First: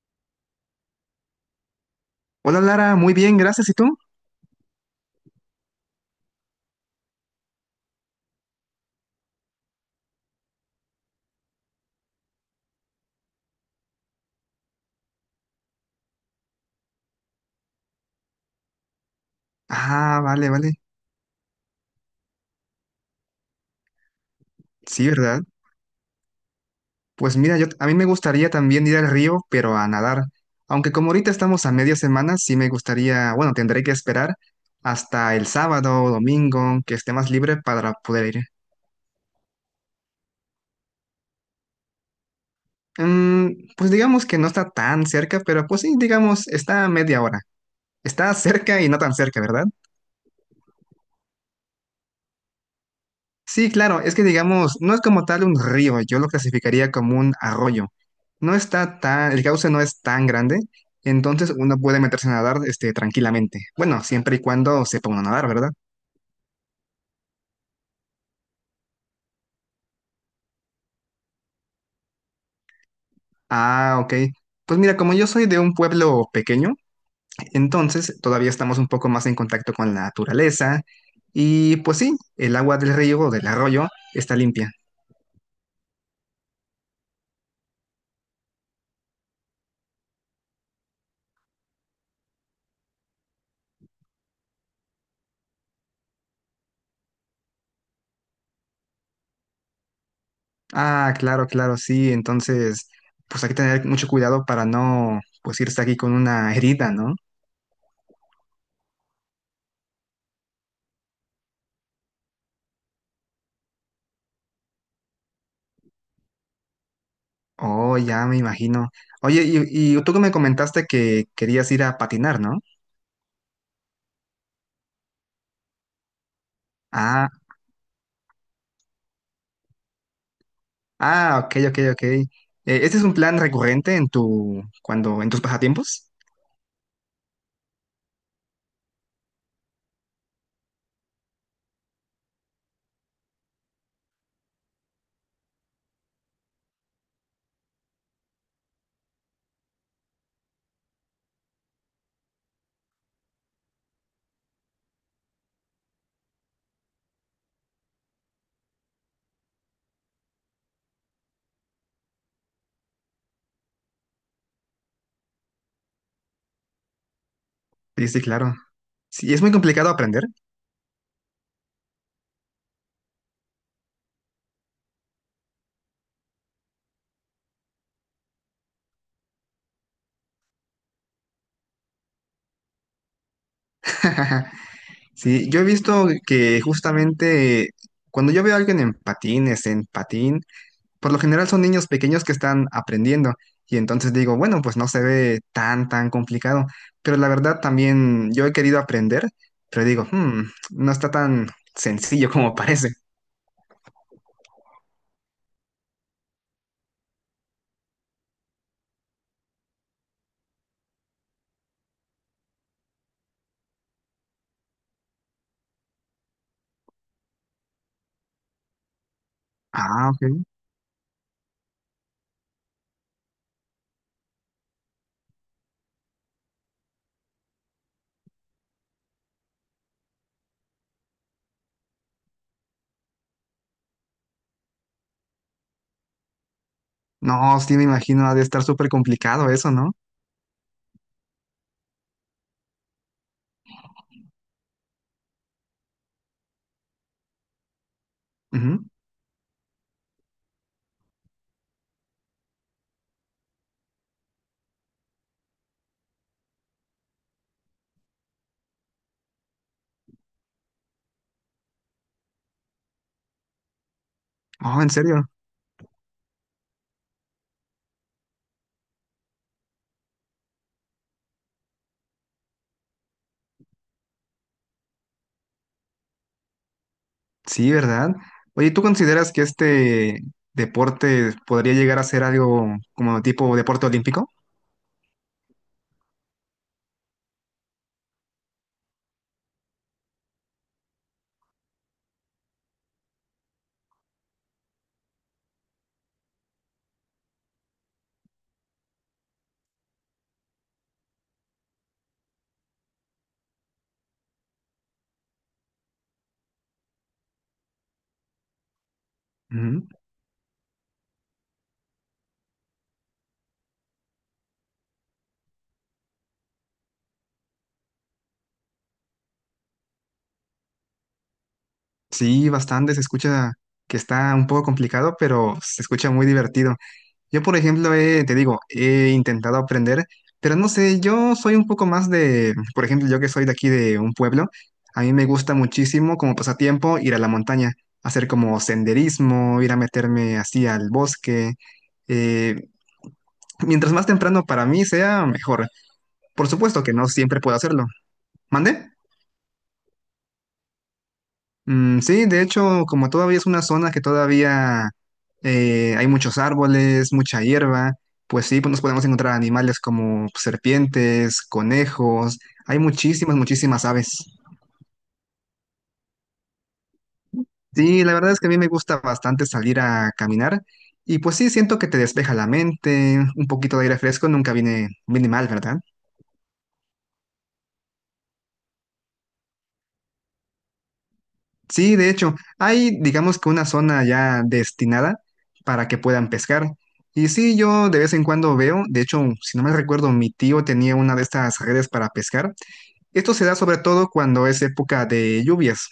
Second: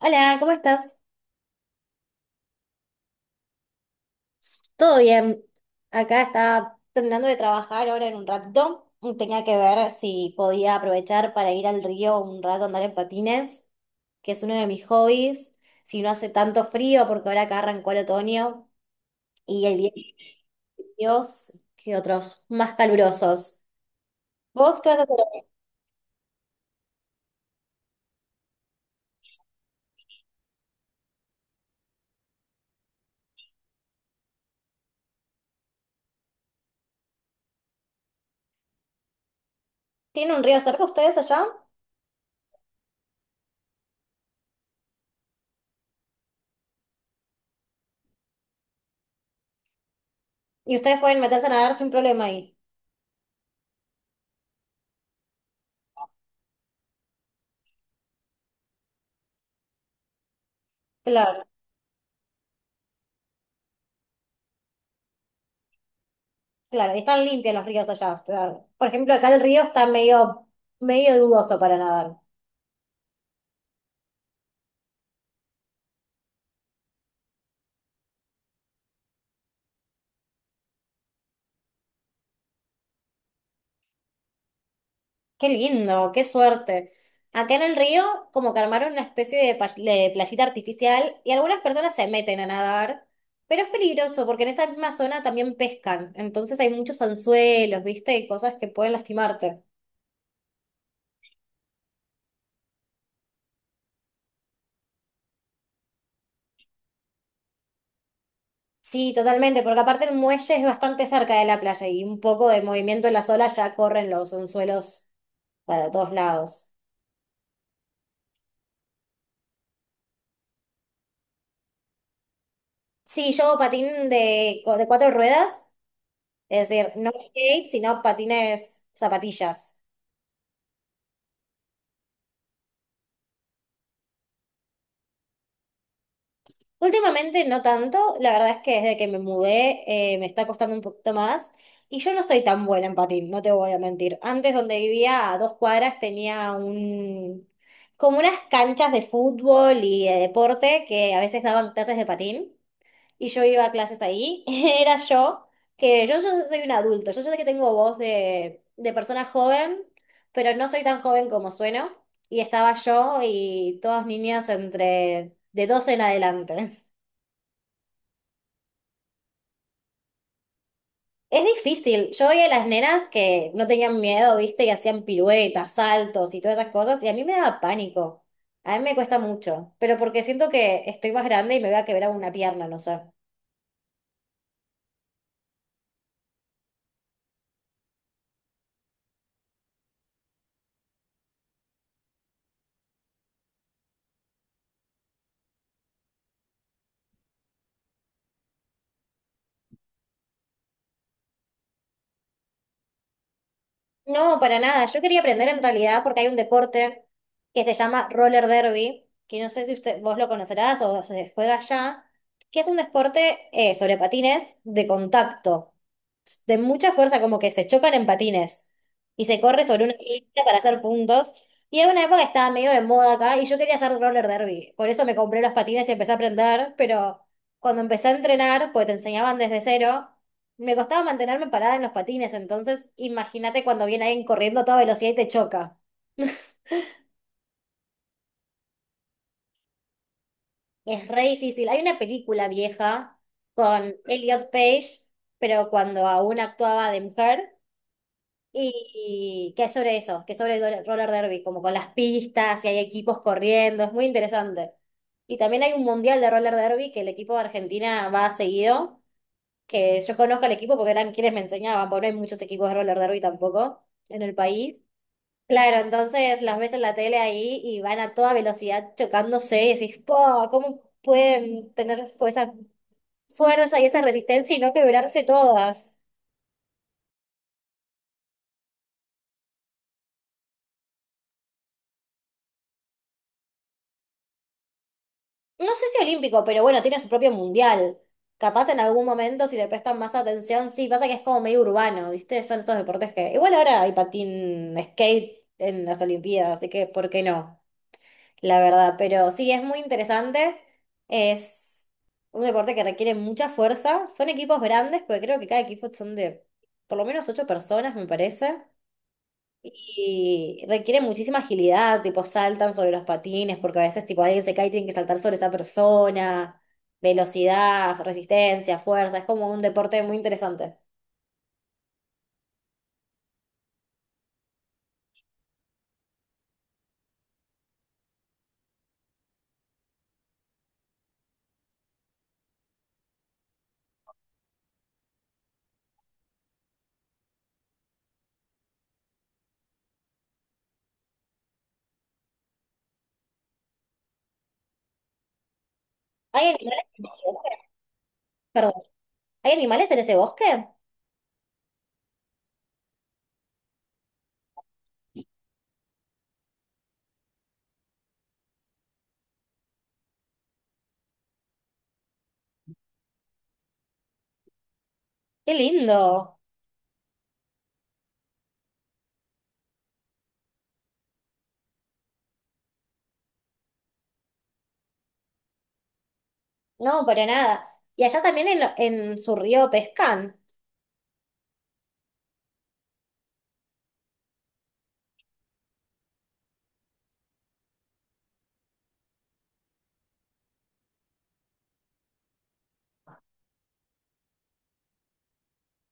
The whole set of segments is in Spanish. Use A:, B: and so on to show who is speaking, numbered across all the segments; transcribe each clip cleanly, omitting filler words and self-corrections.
A: Hola, ¿cómo estás?
B: Hola Lara, muy bien, gracias. ¿Y tú?
A: ¿Todo bien? Acá estaba terminando de trabajar ahora en un ratito. Tenía que ver si podía aprovechar para ir al río un rato a andar en patines, que es uno de mis hobbies. Si no hace tanto frío, porque ahora acá arrancó el otoño y hay días
B: Ah, vale, vale.
A: fríos que otros más calurosos. ¿Vos qué vas a
B: Sí,
A: hacer hoy?
B: ¿verdad? Pues mira, yo a mí me gustaría también ir al río, pero a nadar. Aunque como ahorita estamos a media semana, sí me gustaría, bueno, tendré que esperar hasta el sábado o domingo que esté más libre para poder ir.
A: ¿Tienen un río cerca ustedes allá?
B: Mm, pues digamos que no está tan cerca, pero pues sí, digamos, está a media hora. Está cerca y no tan cerca, ¿verdad?
A: Y ustedes pueden meterse a nadar sin problema ahí.
B: Sí, claro, es que digamos, no es como tal un río, yo lo clasificaría como un arroyo. No está tan, el cauce no es tan grande,
A: Claro.
B: entonces uno puede meterse a nadar tranquilamente. Bueno, siempre y cuando sepa uno nadar, ¿verdad?
A: Claro, y están limpios los ríos allá, o sea, por ejemplo, acá el río está medio dudoso para nadar.
B: Ah, ok. Pues mira, como yo soy de un pueblo pequeño, entonces todavía estamos un poco más en contacto con la naturaleza y pues sí, el agua del río o del arroyo está limpia.
A: Qué lindo, qué suerte. Acá en el río, como que armaron una especie de, de playita artificial y algunas personas se meten a nadar, pero es peligroso porque en esa misma zona también pescan. Entonces hay muchos anzuelos, ¿viste? Y cosas que pueden lastimarte.
B: Ah, claro, claro, sí. Entonces, pues hay que tener mucho cuidado para no, pues irse aquí con una herida, ¿no?
A: Sí, totalmente, porque aparte el muelle es bastante cerca de la playa y un poco de movimiento en las olas ya corren los anzuelos para todos lados.
B: Oh, ya me imagino. Oye, y tú que me comentaste que querías ir a patinar, ¿no?
A: Sí, yo hago patín de cuatro ruedas, es decir, no
B: Ah,
A: skate, sino patines, zapatillas.
B: ah, ok, ok, ok. ¿Este es un plan recurrente en tu, cuando, en tus pasatiempos?
A: Últimamente no tanto, la verdad es que desde que me mudé me está costando un poquito más y yo no soy tan buena en patín, no te voy a mentir. Antes donde vivía a 2 cuadras tenía como unas canchas de fútbol y de deporte que a veces daban clases de patín. Y yo iba a clases ahí, era yo, ya soy un adulto, yo sé que tengo voz de persona joven, pero no soy tan joven como sueno, y estaba yo y todas niñas entre de 12 en adelante.
B: Sí, sí, claro. Sí, es muy complicado aprender.
A: Es difícil, yo veía a las nenas que no tenían miedo, viste, y hacían piruetas, saltos y todas esas cosas, y a mí me daba pánico. A mí me cuesta mucho, pero porque siento que estoy más grande y me voy a quebrar una pierna, no sé.
B: Sí, yo he visto que justamente cuando yo veo a alguien en patines, en patín, por lo general son niños pequeños que están aprendiendo. Y entonces digo, bueno, pues no se ve tan, tan complicado. Pero la verdad también yo he querido aprender, pero digo, "Hmm, no está tan sencillo como parece.
A: No, para nada. Yo quería aprender en realidad porque hay un deporte que se llama roller derby, que no sé si usted, vos lo conocerás o se juega allá, que es un deporte sobre patines de contacto de mucha fuerza, como que se chocan en patines y se corre sobre una
B: Ah, ok.
A: pista para hacer puntos. Y en una época estaba medio de moda acá y yo quería hacer roller derby. Por eso me compré los patines y empecé a aprender, pero cuando empecé a entrenar, pues te enseñaban desde cero, me costaba mantenerme parada en los patines. Entonces, imagínate cuando viene alguien corriendo a toda velocidad y te choca.
B: No, sí me imagino, ha de estar súper complicado eso, ¿no?
A: Es re difícil. Hay una película vieja con Elliot Page, pero cuando aún actuaba de mujer.
B: Ujú.
A: Y que es sobre eso, que es sobre el roller derby, como con las pistas y hay equipos corriendo, es muy interesante. Y también hay un mundial de roller derby que el equipo de Argentina va seguido, que yo conozco al equipo porque eran quienes me enseñaban, porque no hay muchos equipos de roller derby tampoco en el
B: Oh,
A: país.
B: en serio.
A: Claro, entonces las ves en la tele ahí y van a toda velocidad chocándose y decís, po, ¿cómo pueden tener esa fuerza y esa resistencia y no quebrarse todas?
B: Sí, ¿verdad? Oye, ¿tú consideras que este deporte podría llegar a ser algo como tipo deporte olímpico?
A: No sé si olímpico, pero bueno, tiene su propio mundial. Capaz en algún momento, si le prestan más atención, sí, pasa que es como medio urbano, ¿viste? Son estos deportes que. Igual ahora hay patín skate en las Olimpiadas, así que ¿por qué no? La verdad, pero sí, es muy interesante. Es un deporte que requiere mucha fuerza. Son equipos grandes, porque creo que cada equipo son de por lo menos ocho personas, me parece.
B: Ujú.
A: Y requiere muchísima agilidad, tipo saltan sobre los patines, porque a veces tipo alguien se cae y tienen que saltar sobre esa persona, velocidad, resistencia, fuerza, es como un deporte muy interesante.
B: Sí, bastante. Se escucha que está un poco complicado, pero se escucha muy divertido. Yo, por ejemplo, te digo, he intentado aprender, pero no sé, yo soy un poco más de, por ejemplo, yo que soy de aquí de un pueblo, a mí me gusta muchísimo como pasatiempo ir a la montaña, hacer como senderismo, ir a meterme así al bosque. eh, Mientras más temprano para mí sea, mejor. Por
A: ¿Hay
B: supuesto
A: animales
B: que
A: en
B: no
A: ese
B: siempre
A: bosque?
B: puedo hacerlo.
A: Perdón,
B: ¿Mande?
A: ¿hay animales en ese bosque?
B: Mm, sí, de hecho, como todavía es una zona que todavía hay muchos árboles, mucha hierba, pues sí, pues nos podemos encontrar animales como serpientes, conejos, hay muchísimas, muchísimas aves.
A: ¡Qué lindo!
B: Sí, la verdad es que a mí me gusta bastante salir a caminar y pues sí, siento que te despeja la mente, un poquito de aire fresco nunca viene, mal, ¿verdad?
A: No, para nada. Y allá también en su río pescan,
B: Sí, de hecho, hay, digamos que una zona ya destinada para que puedan pescar. Y sí, yo de vez en cuando veo, de hecho, si no me recuerdo, mi tío tenía una de estas redes para pescar. Esto se da sobre todo cuando es época de lluvias,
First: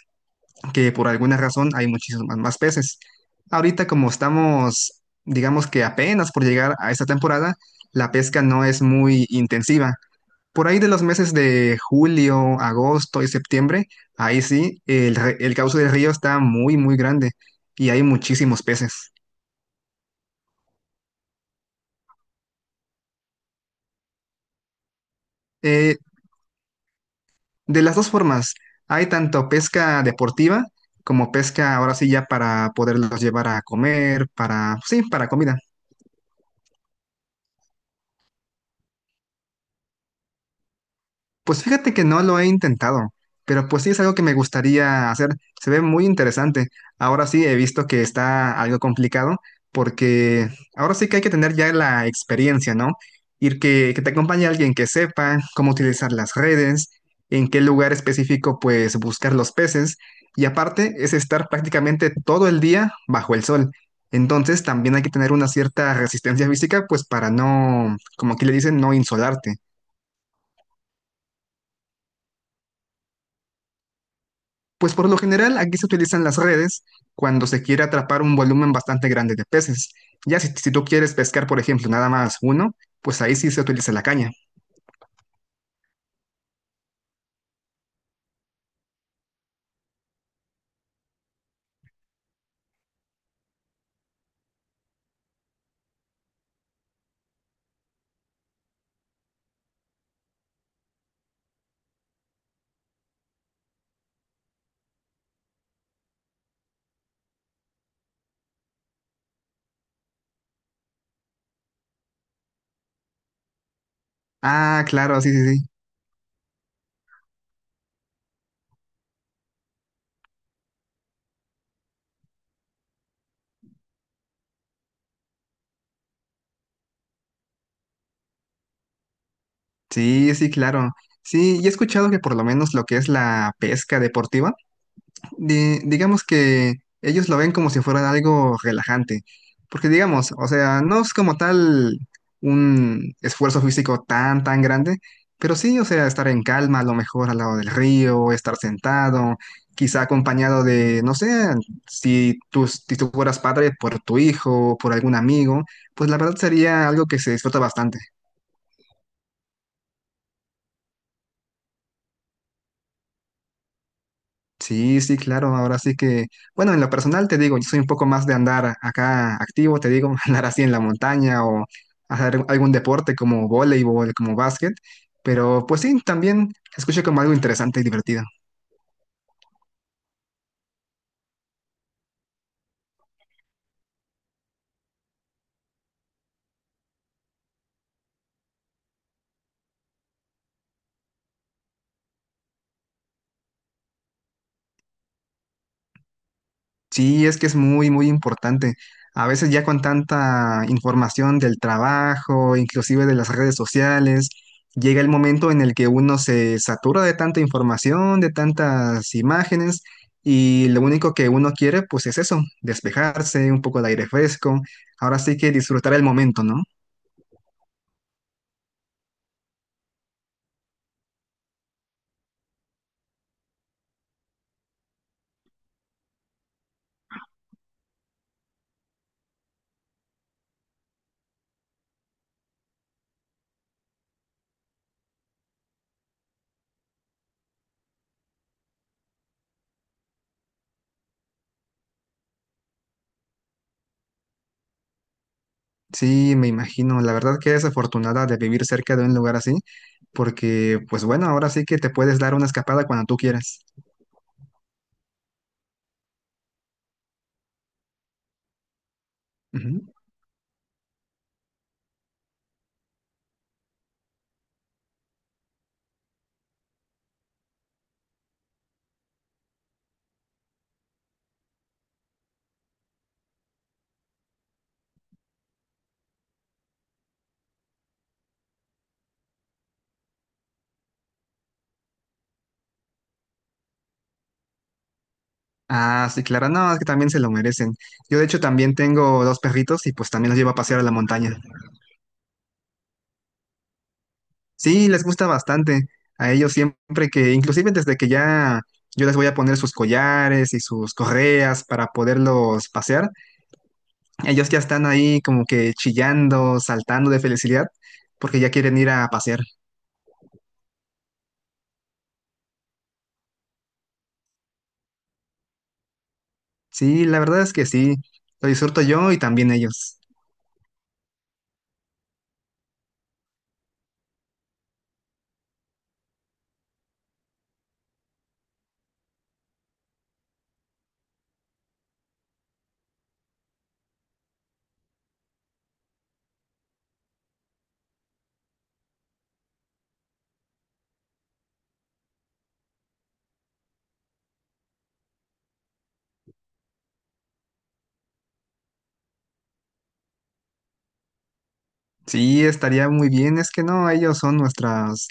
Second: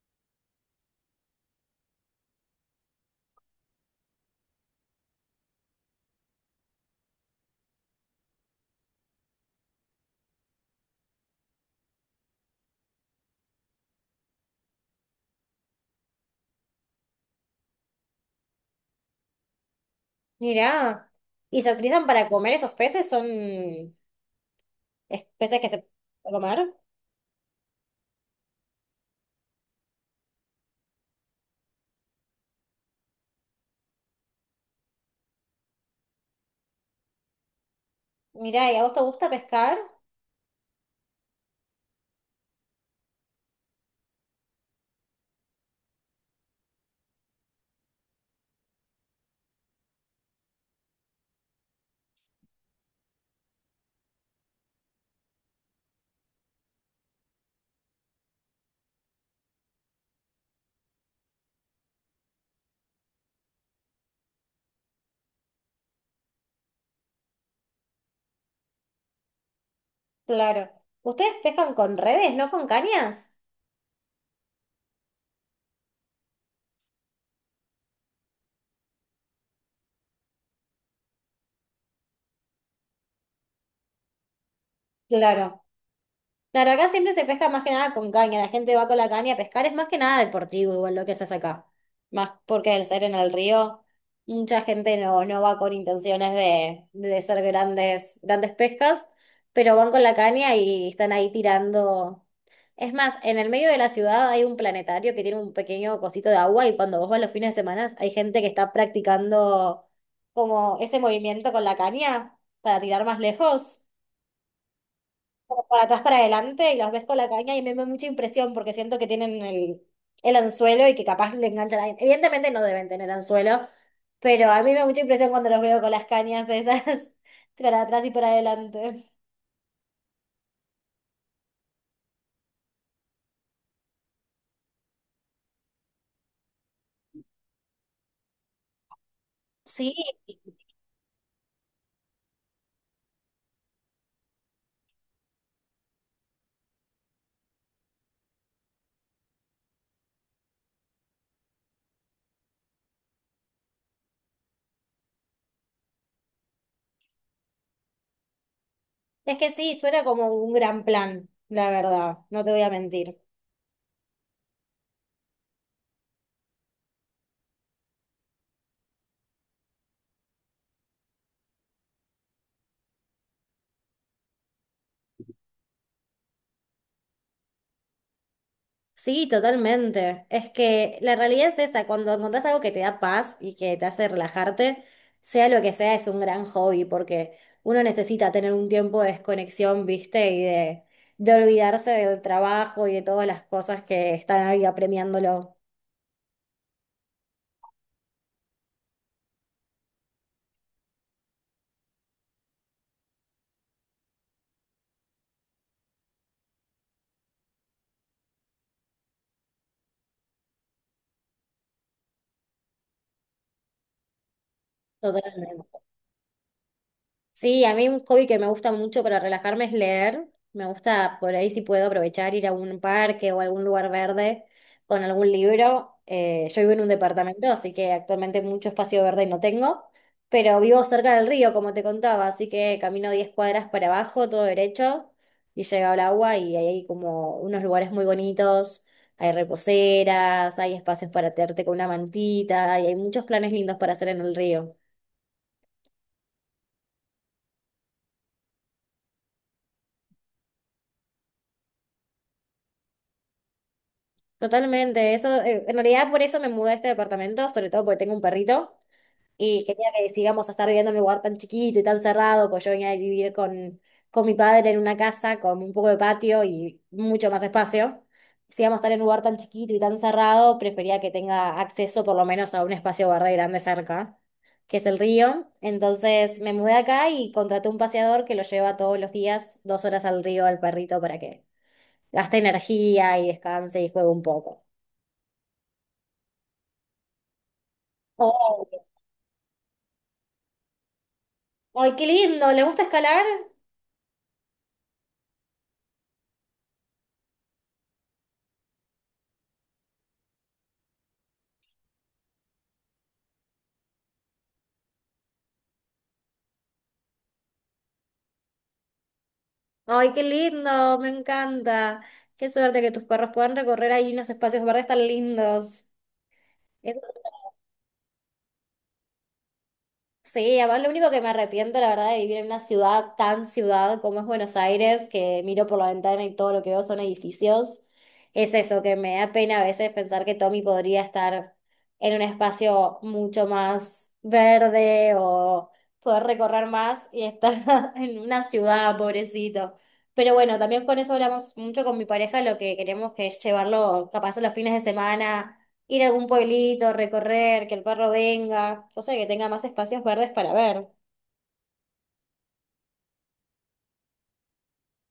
B: que por alguna razón hay muchísimos más peces. Ahorita como estamos, digamos que apenas por llegar a esta temporada, la pesca no es muy intensiva. Por ahí de los meses de julio, agosto y septiembre, ahí sí, el cauce del río está muy, muy grande y hay muchísimos peces.
A: mirá. Y se utilizan para comer esos peces, son peces que se
B: Eh,
A: pueden comer.
B: de las dos formas, hay tanto pesca deportiva como pesca ahora sí ya para poderlos llevar a comer, para, sí, para comida.
A: Mirá, ¿y a vos te gusta pescar?
B: Pues fíjate que no lo he intentado, pero pues sí es algo que me gustaría hacer. Se ve muy interesante. Ahora sí he visto que está algo complicado porque ahora sí que hay que tener ya la experiencia, ¿no? Ir que te acompañe alguien que sepa cómo utilizar las redes, en qué lugar específico pues buscar los peces y aparte es estar prácticamente todo el día bajo el sol. Entonces también hay que tener una cierta resistencia física pues para no, como aquí le dicen, no insolarte.
A: Claro. ¿Ustedes pescan con redes, no con cañas?
B: Pues por lo general aquí se utilizan las redes cuando se quiere atrapar un volumen bastante grande de peces. Ya si tú quieres pescar, por ejemplo, nada más uno, pues ahí sí se utiliza la caña.
A: Claro. Claro, acá siempre se pesca más que nada con caña. La gente va con la caña a pescar. Es más que nada deportivo, igual lo que se hace acá. Más porque al ser en el río, mucha gente no, no va con intenciones de ser grandes, grandes pescas, pero van con la caña y están ahí tirando. Es más, en el medio de la ciudad hay un planetario que tiene un pequeño cosito de agua y cuando vos vas los fines de semana hay gente que está practicando como ese movimiento con la caña para tirar más lejos,
B: Ah, claro, sí, sí,
A: como
B: sí.
A: para atrás, para adelante y los ves con la caña y me da mucha impresión porque siento que tienen el anzuelo y que capaz le enganchan a Evidentemente no deben tener anzuelo, pero a mí me da mucha impresión cuando los veo con las cañas esas para atrás y para adelante.
B: Sí, sí, claro. Sí, y he escuchado que por lo menos lo que es la pesca deportiva digamos que ellos lo ven como si fuera algo relajante, porque
A: Sí,
B: digamos, o sea, no es como tal un esfuerzo físico tan, tan grande, pero sí, o sea, estar en calma, a lo mejor al lado del río, estar sentado, quizá acompañado de, no sé, si tú fueras padre por tu hijo, por algún amigo, pues la verdad sería algo que se disfruta bastante.
A: es que sí, suena como un gran plan, la verdad, no te voy a mentir.
B: Sí, sí, claro. Ahora sí que, bueno, en lo personal te digo, yo soy un poco más de andar acá activo, te digo, andar así en la montaña o hacer algún deporte como voleibol, como básquet. Pero pues sí, también escucho como algo interesante y divertido.
A: Sí, totalmente. Es que la realidad es esa, cuando encontrás algo que te da paz y que te hace relajarte, sea lo que sea, es un gran hobby, porque uno necesita tener un tiempo de desconexión, ¿viste? Y de olvidarse del trabajo y de todas las cosas que están ahí apremiándolo.
B: Sí, es que es muy, muy importante. A veces ya con tanta información del trabajo, inclusive de las redes sociales, llega el momento en el que uno se satura de tanta información, de tantas imágenes, y lo único que uno quiere, pues es eso, despejarse, un poco de aire fresco. Ahora sí que
A: Totalmente.
B: disfrutar el momento, ¿no?
A: Sí, a mí un hobby que me gusta mucho para relajarme es leer. Me gusta por ahí si puedo aprovechar ir a un parque o a algún lugar verde con algún libro. Yo vivo en un departamento, así que actualmente mucho espacio verde no tengo, pero vivo cerca del río, como te contaba, así que camino 10 cuadras para abajo, todo derecho, y llego al agua y ahí hay como unos lugares muy bonitos, hay reposeras, hay espacios para tirarte con una mantita y hay muchos planes lindos para hacer en el río.
B: Sí, me imagino. La verdad que es afortunada de vivir cerca de un lugar así, porque, pues bueno, ahora sí que te puedes dar una escapada cuando tú quieras.
A: Totalmente, eso, en realidad por eso me mudé a este departamento, sobre todo porque tengo un perrito y quería que sigamos a estar viviendo en un lugar tan chiquito y tan cerrado, pues yo venía de vivir con mi padre en una casa con un poco de patio y mucho más espacio. Si íbamos a estar en un lugar tan chiquito y tan cerrado, prefería que tenga acceso por lo menos a un espacio verde grande cerca, que es el río. Entonces me mudé acá y contraté un paseador que lo lleva todos los días 2 horas al río al perrito para que gaste energía y descanse y juegue un poco.
B: Ah, sí, claro, no, es que también se lo merecen. Yo de hecho
A: Oh,
B: también tengo dos perritos y pues también los llevo a pasear a la montaña.
A: ¡ay, qué lindo! ¿Le gusta escalar?
B: Sí, les gusta bastante. A ellos siempre que, inclusive desde que ya yo les voy a poner sus collares y sus correas para poderlos pasear, ellos ya están ahí como que chillando, saltando de felicidad porque ya quieren ir a pasear.
A: ¡Ay, qué lindo! Me encanta. Qué suerte que tus perros puedan recorrer ahí unos espacios verdes tan lindos.
B: Sí, la verdad es que sí, lo disfruto yo y también ellos.
A: Sí, además lo único que me arrepiento, la verdad, de vivir en una ciudad tan ciudad como es Buenos Aires, que miro por la ventana y todo lo que veo son edificios, es eso, que me da pena a veces pensar que Tommy podría estar en un espacio mucho más verde o poder recorrer más y estar en una ciudad, pobrecito. Pero bueno, también con eso hablamos mucho con mi pareja, lo que queremos que es llevarlo capaz a los fines de semana ir a algún pueblito, recorrer, que el perro venga, cosa que tenga más espacios verdes para ver.
B: Sí, estaría muy bien. Es que no, ellos son nuestras,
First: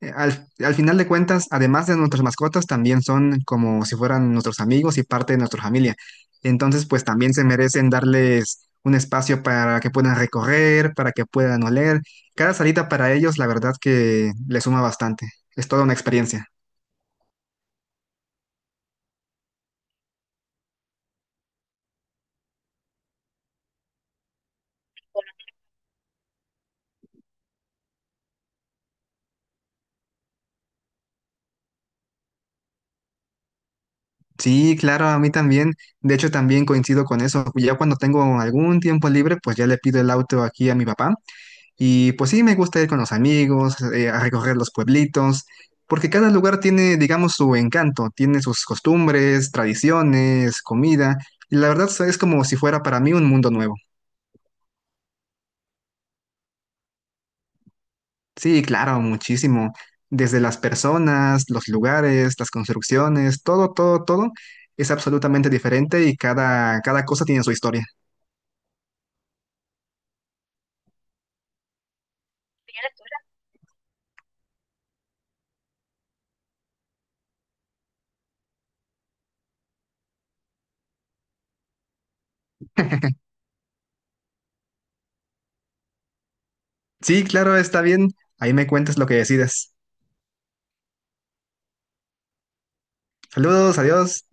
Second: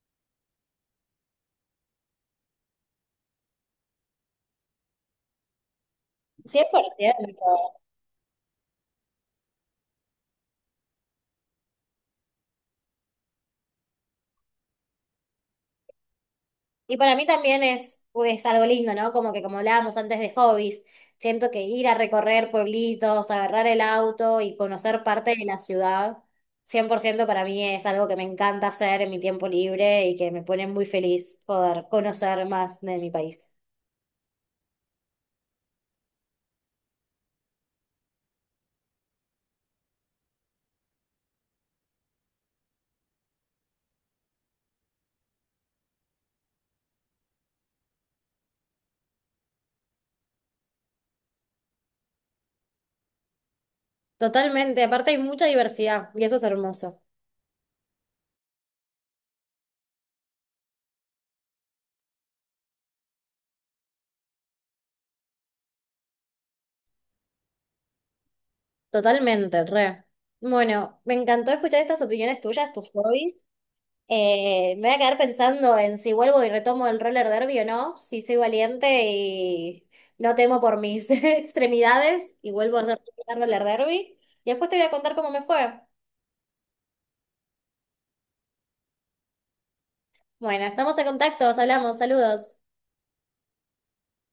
B: al final de cuentas, además de nuestras mascotas, también son como si fueran nuestros amigos y parte de nuestra familia. Entonces, pues también
A: 100%.
B: se merecen darles un espacio para que puedan recorrer, para que puedan oler. Cada salita para ellos, la verdad que le suma bastante. Es toda una experiencia.
A: Y para mí también es algo lindo, ¿no? Como que como hablábamos antes de hobbies, siento que ir a recorrer pueblitos, agarrar el auto y conocer parte de la ciudad, 100% para mí es algo que me encanta hacer en mi tiempo libre y que me pone muy feliz poder conocer más de mi país.
B: Sí, claro, a mí también. De hecho, también coincido con eso. Ya cuando tengo algún tiempo libre, pues ya le pido el auto aquí a mi papá. Y pues sí, me gusta ir con los amigos, a recorrer los pueblitos, porque cada lugar tiene, digamos, su encanto, tiene sus costumbres, tradiciones, comida, y la verdad es como si fuera para mí un mundo nuevo.
A: Totalmente, aparte hay mucha diversidad y eso es hermoso.
B: Sí, claro, muchísimo. Desde las personas, los lugares, las construcciones, todo, todo, todo es absolutamente diferente y cada cosa tiene su historia.
A: Totalmente, re. Bueno, me encantó escuchar estas opiniones tuyas, tus hobbies. Me voy a quedar pensando en si vuelvo y retomo el roller derby o no, si soy valiente y no temo por mis extremidades y vuelvo a hacer roller derby. Y después te voy a contar cómo me fue.
B: Sí, claro, está bien. Ahí me cuentas lo que decides.
A: Bueno, estamos en contacto, os hablamos, saludos.
B: Saludos, adiós.